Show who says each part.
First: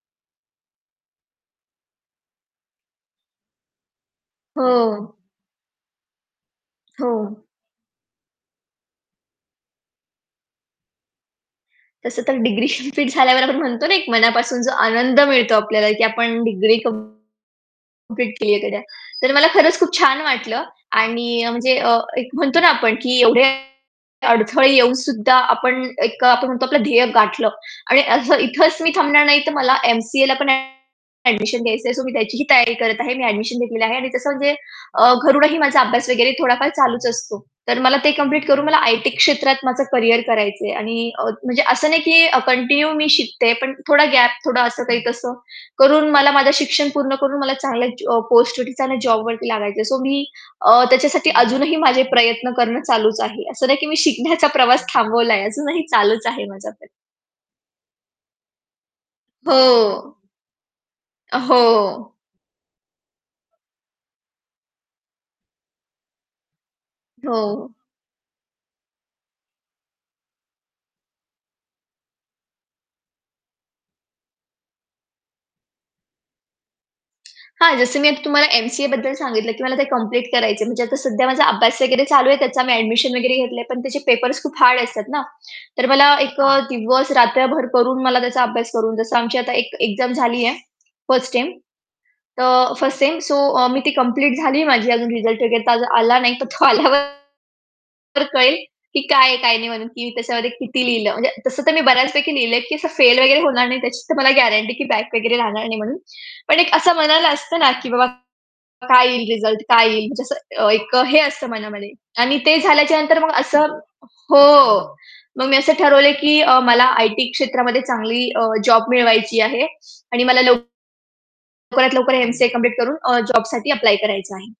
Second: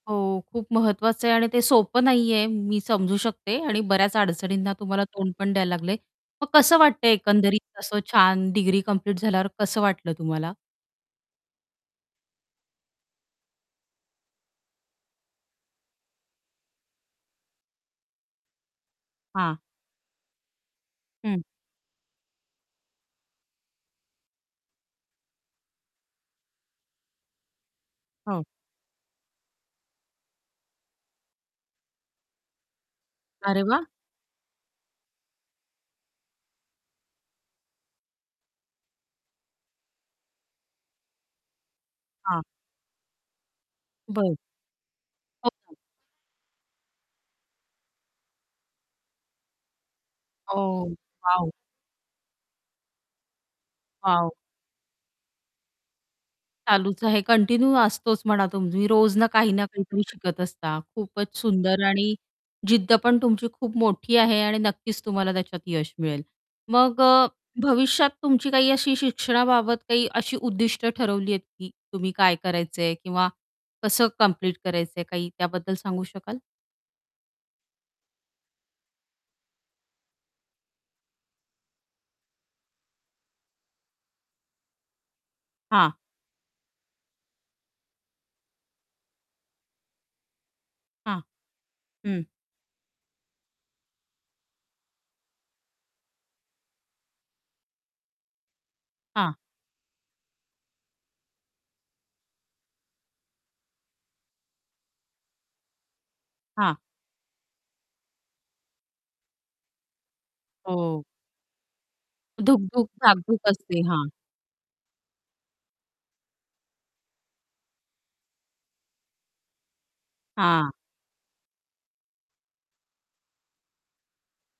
Speaker 1: हो, खूप महत्वाचं आहे आणि ते सोपं नाहीये, मी समजू शकते आणि बऱ्याच अडचणींना तुम्हाला
Speaker 2: हो.
Speaker 1: तोंड पण द्यायला लागलंय. मग कसं
Speaker 2: हो.
Speaker 1: वाटतंय एकंदरीत असं छान डिग्री कंप्लीट झाल्यावर कसं वाटलं तुम्हाला?
Speaker 2: तसं तर डिग्री कंप्लीट झाल्यावर आपण म्हणतो ना एक मनापासून जो आनंद मिळतो आपल्याला की आपण डिग्री कंप्लीट केलीये गड्या. तर मला
Speaker 1: हां.
Speaker 2: खरंच खूप छान वाटलं. आणि
Speaker 1: हं.
Speaker 2: अ, म्हणजे एक म्हणतो ना आपण की एवढे अडथळे येऊन सुद्धा आपण एक आपण म्हणतो आपलं ध्येय गाठलं. आणि असं
Speaker 1: हो.
Speaker 2: इथेच मी थांबणार नाही, तर मला एम-सी-एला पण ॲडमिशन घ्यायचंय. सो मी त्याचीही तयारी करत आहे. मी ॲडमिशन
Speaker 1: अरे
Speaker 2: घेतलेली
Speaker 1: वाह!
Speaker 2: आहे. आणि तसं म्हणजे अ, घरूनही माझा अभ्यास वगैरे थोडाफार चालूच असतो. तर मला ते कंप्लीट करून मला आय-टी क्षेत्रात माझं करियर करायचंय आणि अ, म्हणजे असं नाही की
Speaker 1: हां.
Speaker 2: कंटिन्यू मी शिकतेय पण थोडा गॅप,
Speaker 1: बरं.
Speaker 2: थोडा असं, काही तसं
Speaker 1: हो, हो.
Speaker 2: करून मला माझं शिक्षण पूर्ण करून मला चांगल्या ज अ, पोस्ट वरतीच जॉबवरती लागायचं आहे. सो मी अ,
Speaker 1: ओह,
Speaker 2: त्याच्यासाठी
Speaker 1: वॉव!
Speaker 2: अजूनही माझे प्रयत्न करणं चालूच आहे. असं नाही की मी
Speaker 1: वॉव!
Speaker 2: शिकण्याचा प्रवास थांबवलाय आहे अजूनही चालूच आहे माझा प्रयत्न.
Speaker 1: चालूच आहे कंटिन्यू असतोच म्हणा, तुम्ही रोज ना काही ना काहीतरी
Speaker 2: हो.
Speaker 1: शिकत असता. खूपच सुंदर
Speaker 2: हो.
Speaker 1: आणि जिद्द पण तुमची खूप मोठी आहे आणि नक्कीच तुम्हाला त्याच्यात यश मिळेल. मग अ,
Speaker 2: हो.
Speaker 1: भविष्यात तुमची काही अशी शिक्षणाबाबत काही अशी उद्दिष्ट ठरवली आहेत की तुम्ही काय करायचं आहे किंवा कसं कम्प्लीट करायचं आहे, काही त्याबद्दल सांगू शकाल?
Speaker 2: हां, जसं मी आता तुम्हाला एम-सी-एबद्दल सांगितलं की मला ते कंप्लीट करायचंय. म्हणजे आता सध्या माझा अभ्यास वगैरे चालू आहे त्याचा, मी ॲडमिशन वगैरे घेतलंय, पण त्याचे पेपर्स खूप हार्ड असतात ना. तर
Speaker 1: हां.
Speaker 2: मला एक अ, दिवस रात्रभर करून मला त्याचा अभ्यास करून, जसं आमची आता एक एक्झाम झालीये
Speaker 1: हां.
Speaker 2: 1st टेम,
Speaker 1: हं.
Speaker 2: तर 1st सेम, सो अ, मी ती कंप्लीट झालीये माझी अजून रिझल्ट वगैरे तर अज आला नाही, तर तो आल्यावर तर कळेल की काय
Speaker 1: हां.
Speaker 2: आहे, काय नाही म्हणून की मी त्याच्यामध्ये किती लिहिलं. म्हणजे तसं तर मी बऱ्याचपैकी लिहिलंय की असं फेल वगैरे होणार नाही, त्याची तर मला गॅरंटी की बॅक वगैरे लागणार नाही म्हणून. पण एक
Speaker 1: हां.
Speaker 2: असं मनाला असतं ना की "बाबा काय येईल रिझल्ट? काय येईल?" म्हणजे असं अ, एक
Speaker 1: ओह!
Speaker 2: अ, हे असतं मनामध्ये आणि ते
Speaker 1: धुकधुक,
Speaker 2: झाल्याच्या नंतर मग
Speaker 1: धाकधूक
Speaker 2: असं
Speaker 1: असते. हां.
Speaker 2: हो. मग मी असं ठरवलंय की मला आय-टी क्षेत्रामध्ये चांगली अ, जॉब मिळवायची आहे. आणि मला
Speaker 1: हां.
Speaker 2: लवकरात लवकर एम-सी-ए कंप्लीट करून अ, जॉबसाठी अप्लाय करायचं आहे.